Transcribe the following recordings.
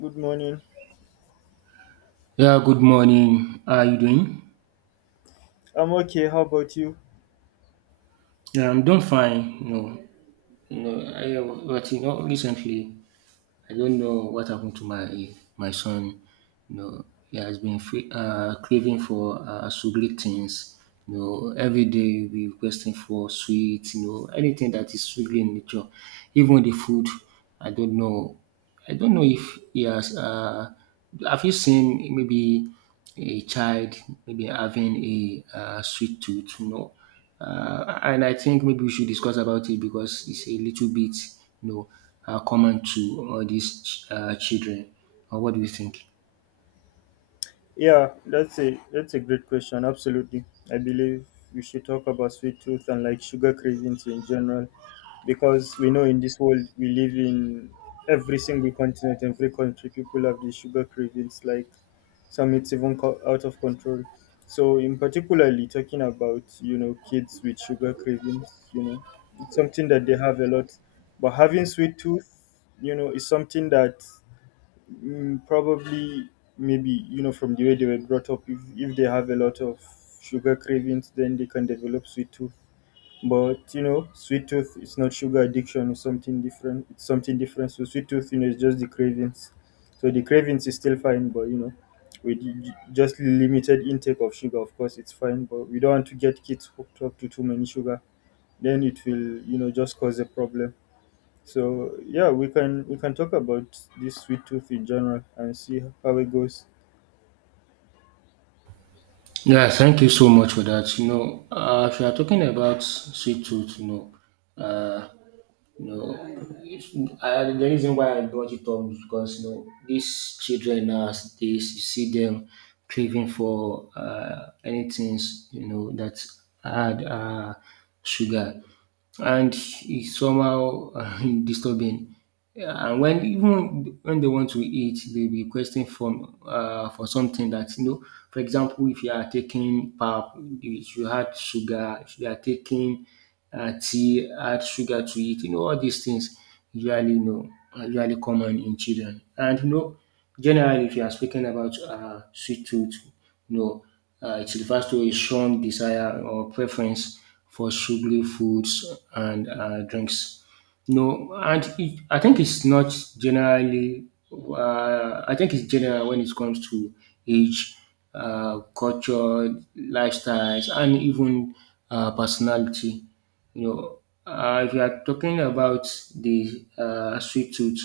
Good morning. Yeah, good morning. How are you doing? I'm okay. How about you? Yeah, I'm doing fine. You know, I, but you know, Recently, I don't know what happened to my son. You know, he has been free, craving for sugary things. You know, every day he'll be requesting for sweets. You know, anything that is sugary in nature, even the food. I don't know I don't know if he has, have you seen maybe a child maybe having a sweet tooth? And I think maybe we should discuss about it because it's a little bit, you know, common to all these children. Or what do you think? Yeah, that's a great question. Absolutely. I believe we should talk about sweet tooth and like sugar cravings in general, because we know in this world we live in, every single continent, every country, people have these sugar cravings. Like, some, it's even out of control. So, in particularly talking about, kids with sugar cravings, it's something that they have a lot. But having sweet tooth, is something that probably, maybe, from the way they were brought up, if they have a lot of sugar cravings, then they can develop sweet tooth. But, sweet tooth is not sugar addiction. It's something different. It's something different. So, sweet tooth, is just the cravings. So, the cravings is still fine, but, with just limited intake of sugar, of course, it's fine. But we don't want to get kids hooked up to too many sugar. Then it will, just cause a problem. So yeah, we can talk about this sweet tooth in general and see how it goes. Yeah, thank you so much for that. You know, if you are talking about sweet tooth, you know, No, if, I, the reason why I brought it up is because you know these children as they you see them craving for anything you know that add sugar, and it's somehow disturbing. Yeah, And when even when they want to eat, they be requesting from for something that you know. For example, if you are taking pap, if you had sugar, if you are taking tea, add sugar to it. All these things usually you know are usually common in children. And you know generally if you are speaking about sweet tooth, you know it refers to a strong desire or preference for sugary foods and drinks. No, and it, I think it's not generally. I think it's general when it comes to age, culture, lifestyles, and even personality. You know, if you are talking about the sweet tooth,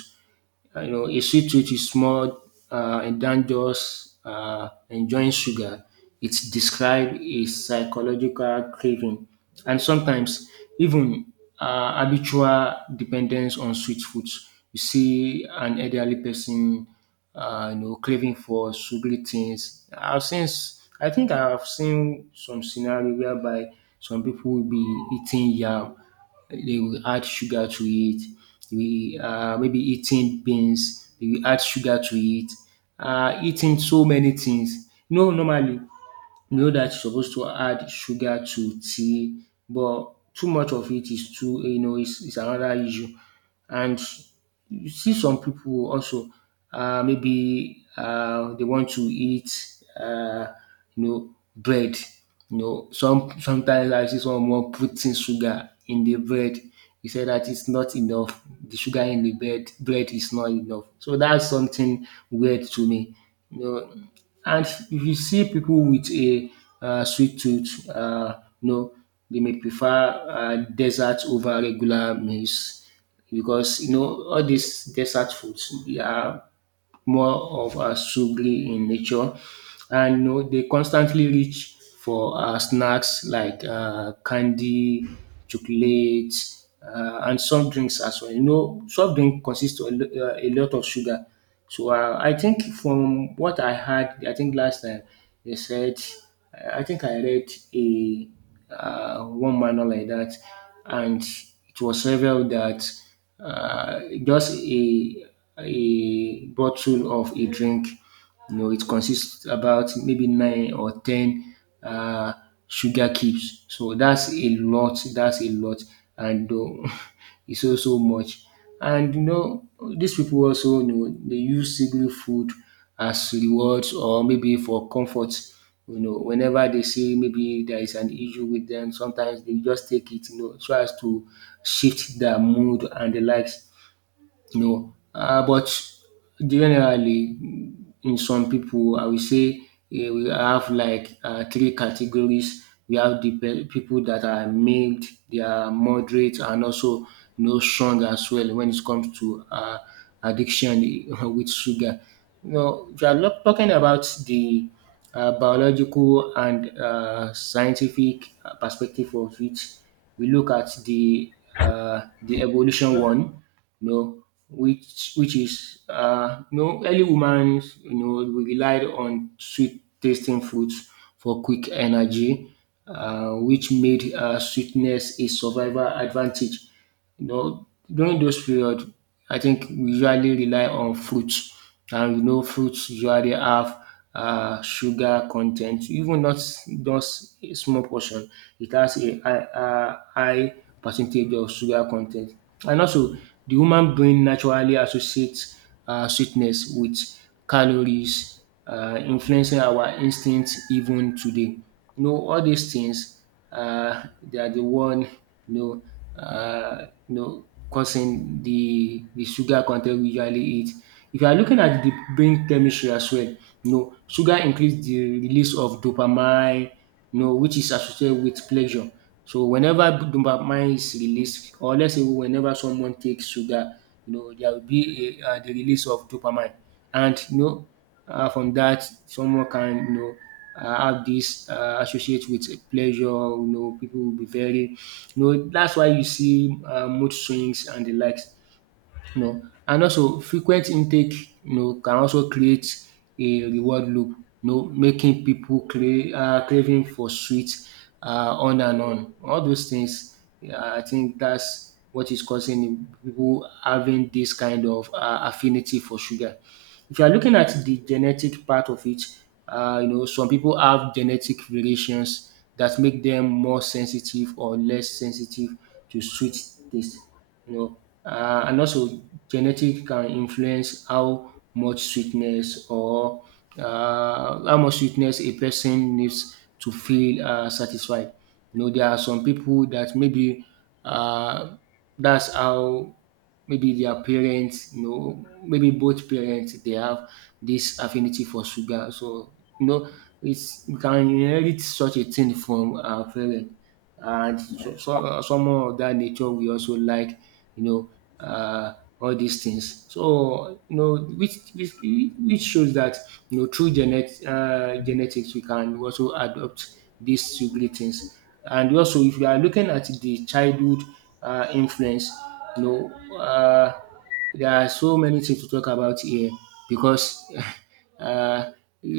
you know, a sweet treat is more and than just enjoying sugar. It describes a psychological craving and sometimes even habitual dependence on sweet foods. You see an elderly person, you know, craving for sugary things. I think I've seen some scenario whereby some people will be eating yam they will add sugar to it. We maybe eating beans, they will add sugar to it. Eating so many things. You know, normally know that you're supposed to add sugar to tea, but too much of it is too you know is another issue. And you see some people also maybe they want to eat you know bread. You know sometimes I see someone putting sugar in the bread. He said that it's not enough. The sugar in the bread is not enough. So that's something weird to me. You know, and if you see people with a sweet tooth, you know, they may prefer desserts over regular meals because you know all these desert foods they are more of a sugary in nature and you know they constantly reach for snacks like candy, chocolate, and some drinks as well. You know, soft drink consists of a a lot of sugar. So I think from what I had, I think last time they said, I think I read a one manual like that, and it was revealed that just a bottle of a drink. You know, it consists about maybe nine or ten uh, sugar cubes. So that's a lot. That's a lot, and it's also much. And you know, these people also you know they use single food as rewards or maybe for comfort. You know, whenever they see maybe there is an issue with them, sometimes they just take it, you know, so as to shift their mood and the likes. No, but generally in some people, I will say we have like three categories. We have the pe pipu dat are mild, they are moderate and also you know strong as well when it comes to addiction with sugar. Now if you are lo talking about the biological and scientific perspective of it, we look at the evolution one, you know which is you know early women you know relied on sweet tasting fruits for quick energy which made sweetness a survival advantage. You know during those period I think we usually rely on fruits and you know fruits usually have sugar content, even not just a small portion, it has a high, high percentage of sugar content. And also, the human brain naturally associates sweetness with calories, influencing our instinct even today. You know, all these things, they are the one you know, you know, causing the sugar content we usually eat. If you are looking at the brain chemistry as well, you know, sugar increase the release of dopamine, you know, which is associated with pleasure. So whenever dopamine is released, or let's say whenever someone takes sugar, you know, there will be the release of dopamine, and you know from that, someone can you know have this associate with pleasure. You know, people will be very you know. That's why you see mood swings and the likes. You know, and also frequent intake. You know, can also create a reward loop. You know, making people craving for sweets on and on. All those things. Yeah, I think that's what is causing people having this kind of affinity for sugar. If you are looking at the genetic part of it, you know, some people have genetic variations that make them more sensitive or less sensitive to sweet taste. You know, and also genetic can influence how much sweetness or how much sweetness a person needs to feel satisfied. You know, there are some people that maybe uh, that's how maybe their parents, you know, maybe both parents they have this affinity for sugar. So you know, it's we can inherit such a thing from our parents, and so someone of that nature we also like, you know, uh, all these things. So you know, which shows that you know through genetics we can also adopt these sugary things. And also, if you are looking at the childhood influence, you know, um there are so many things to talk about here because uh,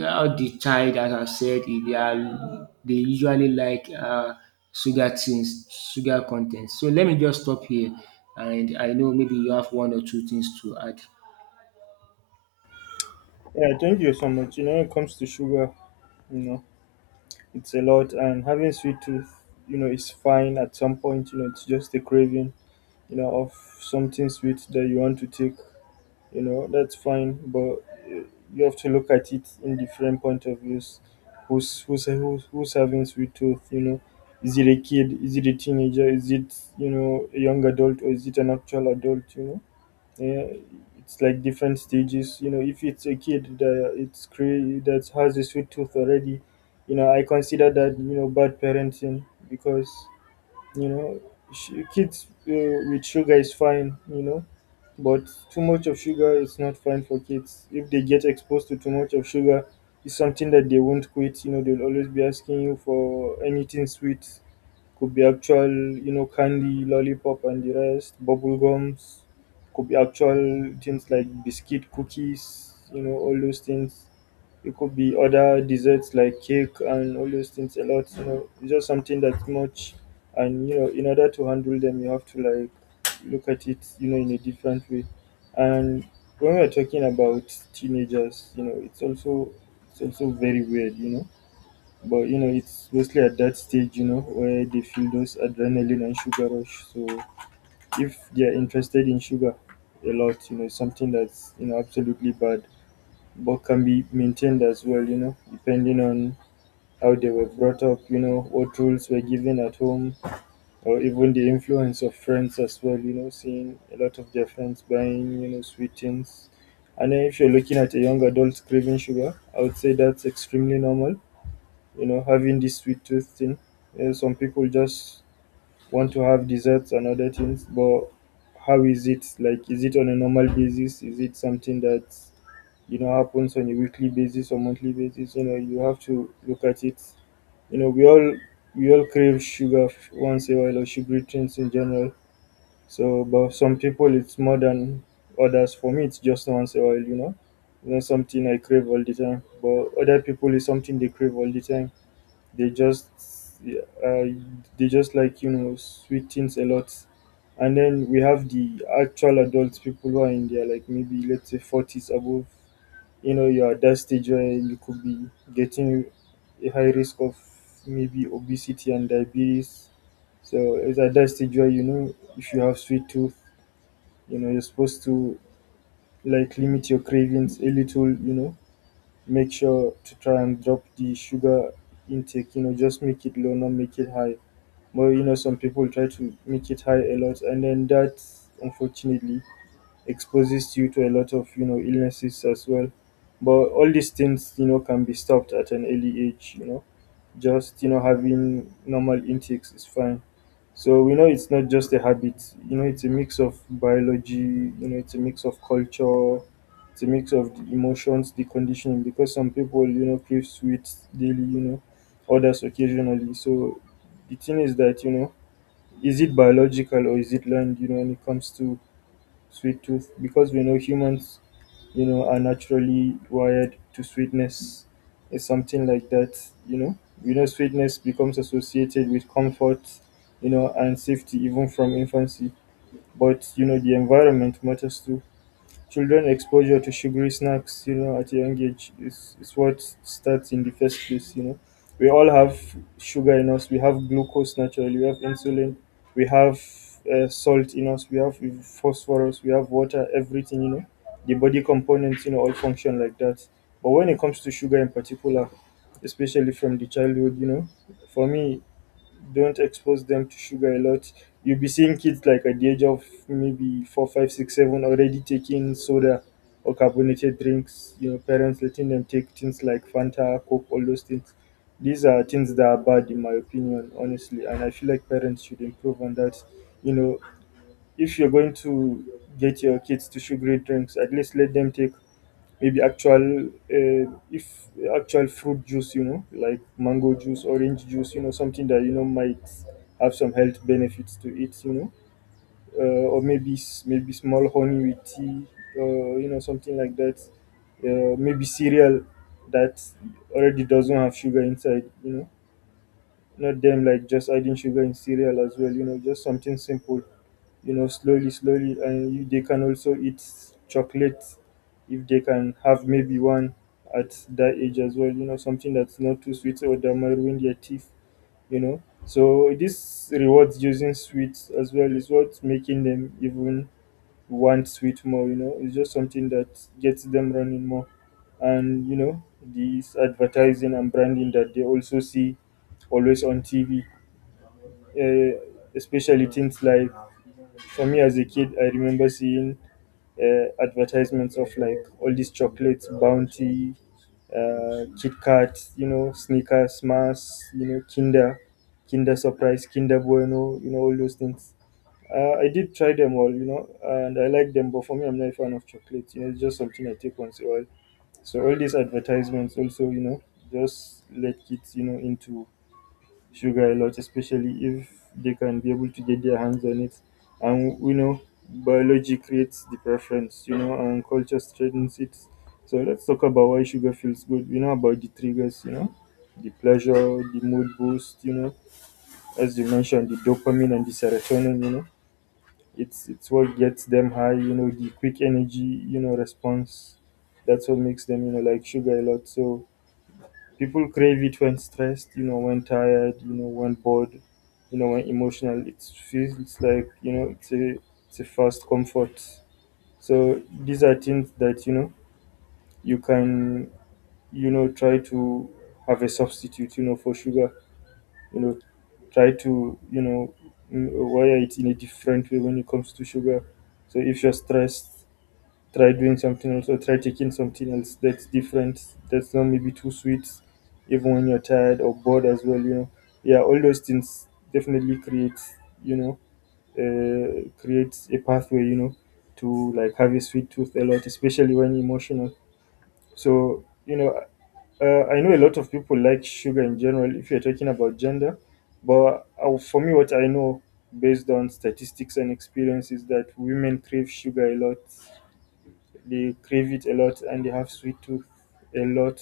how the child as I said they usually like sugar things, sugar con so let me just stop here and I know maybe you have one or two things to add. Yeah, thank you so much. When it comes to sugar, you know, it's a lot, and having sweet tooth, is fine at some point. You know, it's just a craving, of something sweet that you want to take, you know, that's fine. But uh, you have to look at it in different point of views. Who's having sweet tooth, you know? Is it a kid, is it a teenager, is it, you know, a young adult, or is it an actual adult, you know? Yeah, it's like different stages. You know, if it's a kid that has a sweet tooth already, you know, I consider that, you know, bad parenting, because, you know, kids with sugar is fine, you know, but too much of sugar is not fine for kids. If they get exposed to too much of sugar, it's something that they won't quit. You know, they'll always be asking you for anything sweet. Could be actual, you know, candy, lollipop, and the rest, bubble gums. Could be actual things like biscuit, cookies. You know, all those things. It could be other desserts like cake and all those things a lot. You know, it's just something that's much, and you know, in order to handle them, you have to, like, look at it, you know, in a different way. And when we're talking about teenagers, you know, it's also, very weird, you know. But you know, it's mostly at that stage, you know, where they feel those adrenaline and sugar rush. So if they are interested in sugar a lot, you know, it's something that's, you know, absolutely bad, but can be maintained as well, you know, depending on how they were brought up, you know, what rules were given at home, or even the influence of friends as well, you know, seeing a lot of their friends buying, you know, sweet things. And then if you're looking at a young adult craving sugar, I would say that's extremely normal, you know, having this sweet tooth thing. Yeah, some people just want to have desserts and other things, but how is it? Like, is it on a normal basis? Is it something that's, happens on a weekly basis or monthly basis? You know, you have to look at it. You know, we all crave sugar once in a while, or sugary drinks in general. So, but some people it's more than others. For me, it's just once in a while. You know, something I crave all the time, but other people, is something they crave all the time. They just, yeah, they just like, you know, sweet things a lot. And then we have the actual adult people who are in their, like, maybe, let's say, 40s above. You know, you're at that stage where you could be getting a high risk of maybe obesity and diabetes. So it's at that stage where, you know, if you have sweet tooth, you know, you're supposed to, like, limit your cravings a little. You know, make sure to try and drop the sugar intake. You know, just make it low, not make it high. But you know, some people try to make it high a lot, and then that, unfortunately, exposes you to a lot of, you know, illnesses as well. But all these things, you know, can be stopped at an early age, you know. Just, you know, having normal intakes is fine. So we know it's not just a habit. You know, it's a mix of biology, you know, it's a mix of culture, it's a mix of the emotions, the conditioning, because some people, you know, crave sweets daily, you know, others occasionally. So the thing is that, you know, is it biological or is it learned, you know, when it comes to sweet tooth, because we know humans, you know, are naturally wired to sweetness. It's something like that, you know. You know, sweetness becomes associated with comfort, you know, and safety even from infancy. But you know, the environment matters too. Children exposure to sugary snacks, you know, at a young age is, what starts in the first place, you know. We all have sugar in us, we have glucose naturally, we have insulin, we have salt in us, we have phosphorus, we have water, everything, you know. The body components, you know, all function like that. But when it comes to sugar in particular, especially from the childhood, you know, for me, don't expose them to sugar a lot. You'll be seeing kids like at the age of maybe four, five, six, seven already taking soda or carbonated drinks. You know, parents letting them take things like Fanta, Coke, all those things. These are things that are bad, in my opinion, honestly. And I feel like parents should improve on that. You know, if you're going to get your kids to sugary drinks, at least let them take maybe actual, if actual fruit juice, you know, like mango juice, orange juice, you know, something that, you know, might have some health benefits to it, you know. Or maybe maybe small honey with tea, you know, something like that, maybe cereal that already doesn't have sugar inside, you know, not them like just adding sugar in cereal as well, you know, just something simple, you know, slowly slowly, and you, they can also eat chocolate. If they can have maybe one at that age as well, you know, something that's not too sweet or that might ruin their teeth, you know. So this rewards using sweets as well is what's making them even want sweet more, you know. It's just something that gets them running more. And you know, these advertising and branding that they also see always on TV, uh, especially things like, for me as a kid, I remember seeing advertisements of like all these chocolates, Bounty, Kit Kat, you know, Snickers, Mars, you know, Kinder, Kinder Surprise, Kinder Bueno, you know, all those things. I did try them all, you know, and I like them, but for me, I'm not a fan of chocolate. You know, it's just something I take once in a while. So all these advertisements also, you know, just let kids, you know, into sugar a lot, especially if they can be able to get their hands on it. And we know biology creates the preference, you know, and culture strengthens it. So let's talk about why sugar feels good. We know about the triggers, you know, the pleasure, the mood boost, you know, as you mentioned, the dopamine and the serotonin, you know, it's what gets them high, you know, the quick energy, you know, response. That's what makes them, you know, like sugar a lot. So people crave it when stressed, you know, when tired, you know, when bored, you know, when emotional. It feels like, you know, it's a fast comfort. So these are things that, you know, you can, you know, try to have a substitute, you know, for sugar, you know, try to, you know, wire it in a different way when it comes to sugar. So if you're stressed, try doing something else or try taking something else that's different that's not maybe too sweet, even when you're tired or bored as well, yeah, all those things definitely you know creates a pathway to like have a sweet tooth a lot, especially when emotional. So I know a lot of people like sugar in general, if you're talking about gender. But for me, what I know based on statistics and experience is that women crave sugar a lot. They crave it a lot, and they have sweet tooth a lot.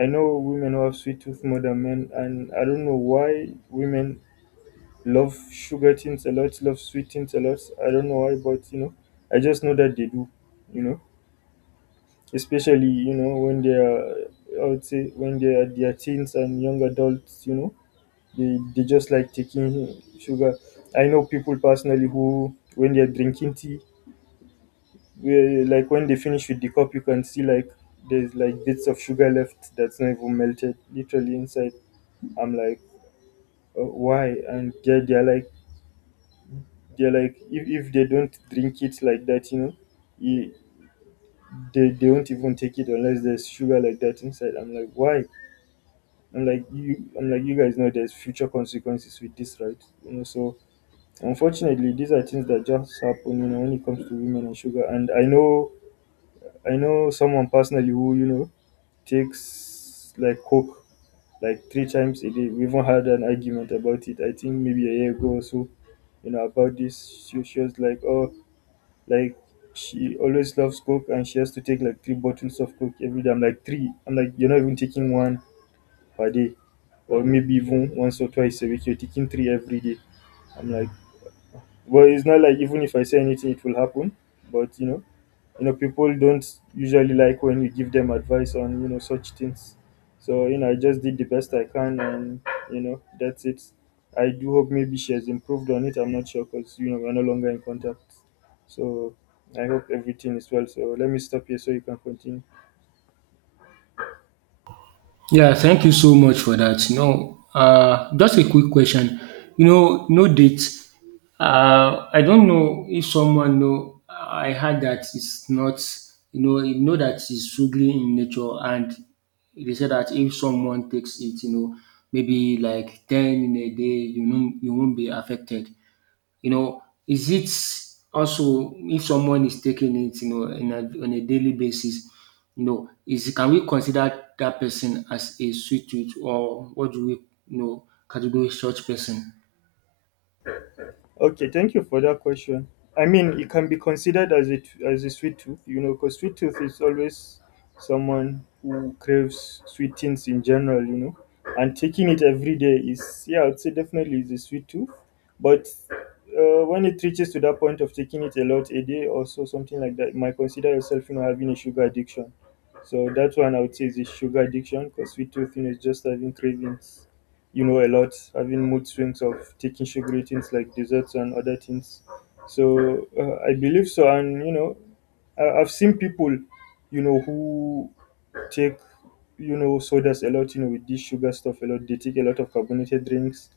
I know women who have sweet tooth more than men, and I don't know why women love sugar things a lot, love sweet things a lot. I don't know why, but I just know that they do, you know, especially when they are, I would say, when they are their teens and young adults. They just like taking sugar. I know people personally who, when they are drinking tea, yeah, like when they finish with the cup, you can see like there's like bits of sugar left that's not even melted, literally inside. I'm like, why? And they're like, if they don't drink it like that, you, they won't even take it unless there's sugar like that inside. I'm like, why? I'm like, you guys know there's future consequences with this, right? So unfortunately, these are things that just happen, when it comes to women and sugar. And I know someone personally who takes like coke like three times a day. We even had an argument about it, I think maybe a year ago or so, about this. She was like, oh, like she always loves coke and she has to take like three bottles of coke every day. I'm like, three. I'm like, you're not even taking one per day or maybe even once or twice a week. You're taking three every day. I'm like, well, it's not like even if I say anything, it will happen. But people don't usually like when you give them advice on such things, so I just did the best I can, and that's it. I do hope maybe she has improved on it. I'm not sure because we're no longer in contact, so I hope everything is well. So let me stop here so you can continue. Yeah, thank you so much for that. You know, just a quick question. You know, no date. I don't know if someone know. I heard that it's not. You know that it's strictly in nature, and they say that if someone takes it, you know, maybe like 10 in a day, you know, you won't be affected. You know, is it also if someone is taking it, you know, on a daily basis, you know, is can we consider that person as a sweet tooth or what do we, you know, categorize such person? Okay, thank you for that question. I mean, it can be considered as as a sweet tooth, because sweet tooth is always someone who craves sweet things in general, and taking it every day is, yeah, I'd say definitely is a sweet tooth. But when it reaches to that point of taking it a lot a day or so, something like that, you might consider yourself, having a sugar addiction. So that one I would say is a sugar addiction because sweet tooth, is just having cravings a lot, having mood swings of taking sugary things like desserts and other things. So I believe so, and I've seen people, who take sodas a lot, with this sugar stuff a lot. They take a lot of carbonated drinks,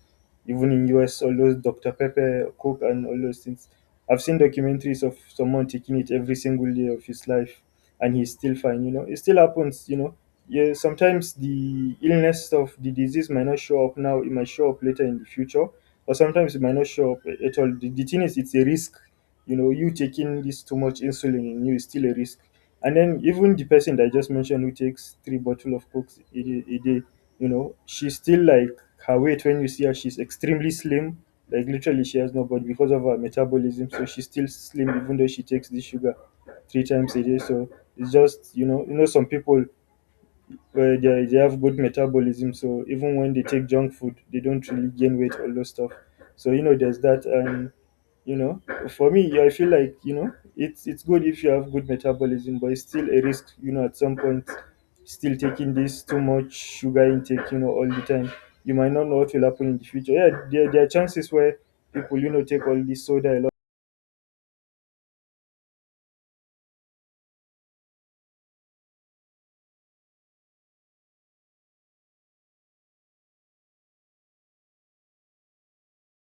even in US, all those Dr. Pepper, Coke, and all those things. I've seen documentaries of someone taking it every single day of his life, and he's still fine. It still happens. Yeah. Sometimes the illness of the disease might not show up now; it might show up later in the future, or sometimes it might not show up at all. The thing is, it's a risk. You taking this too much insulin in you is still a risk, and then even the person that I just mentioned who takes three bottle of Coke a day, she's still like, her weight when you see her, she's extremely slim. Like literally, she has no body because of her metabolism. So she's still slim even though she takes this sugar three times a day. So it's just some people where they have good metabolism. So even when they take junk food, they don't really gain weight. All those stuff. So, there's that, and you know, for me, I feel like it's good if you have good metabolism, but it's still a risk. At some point, still taking this too much sugar intake. All the time, you might not know what will happen in the future. Yeah, there are chances where people take all this soda a lot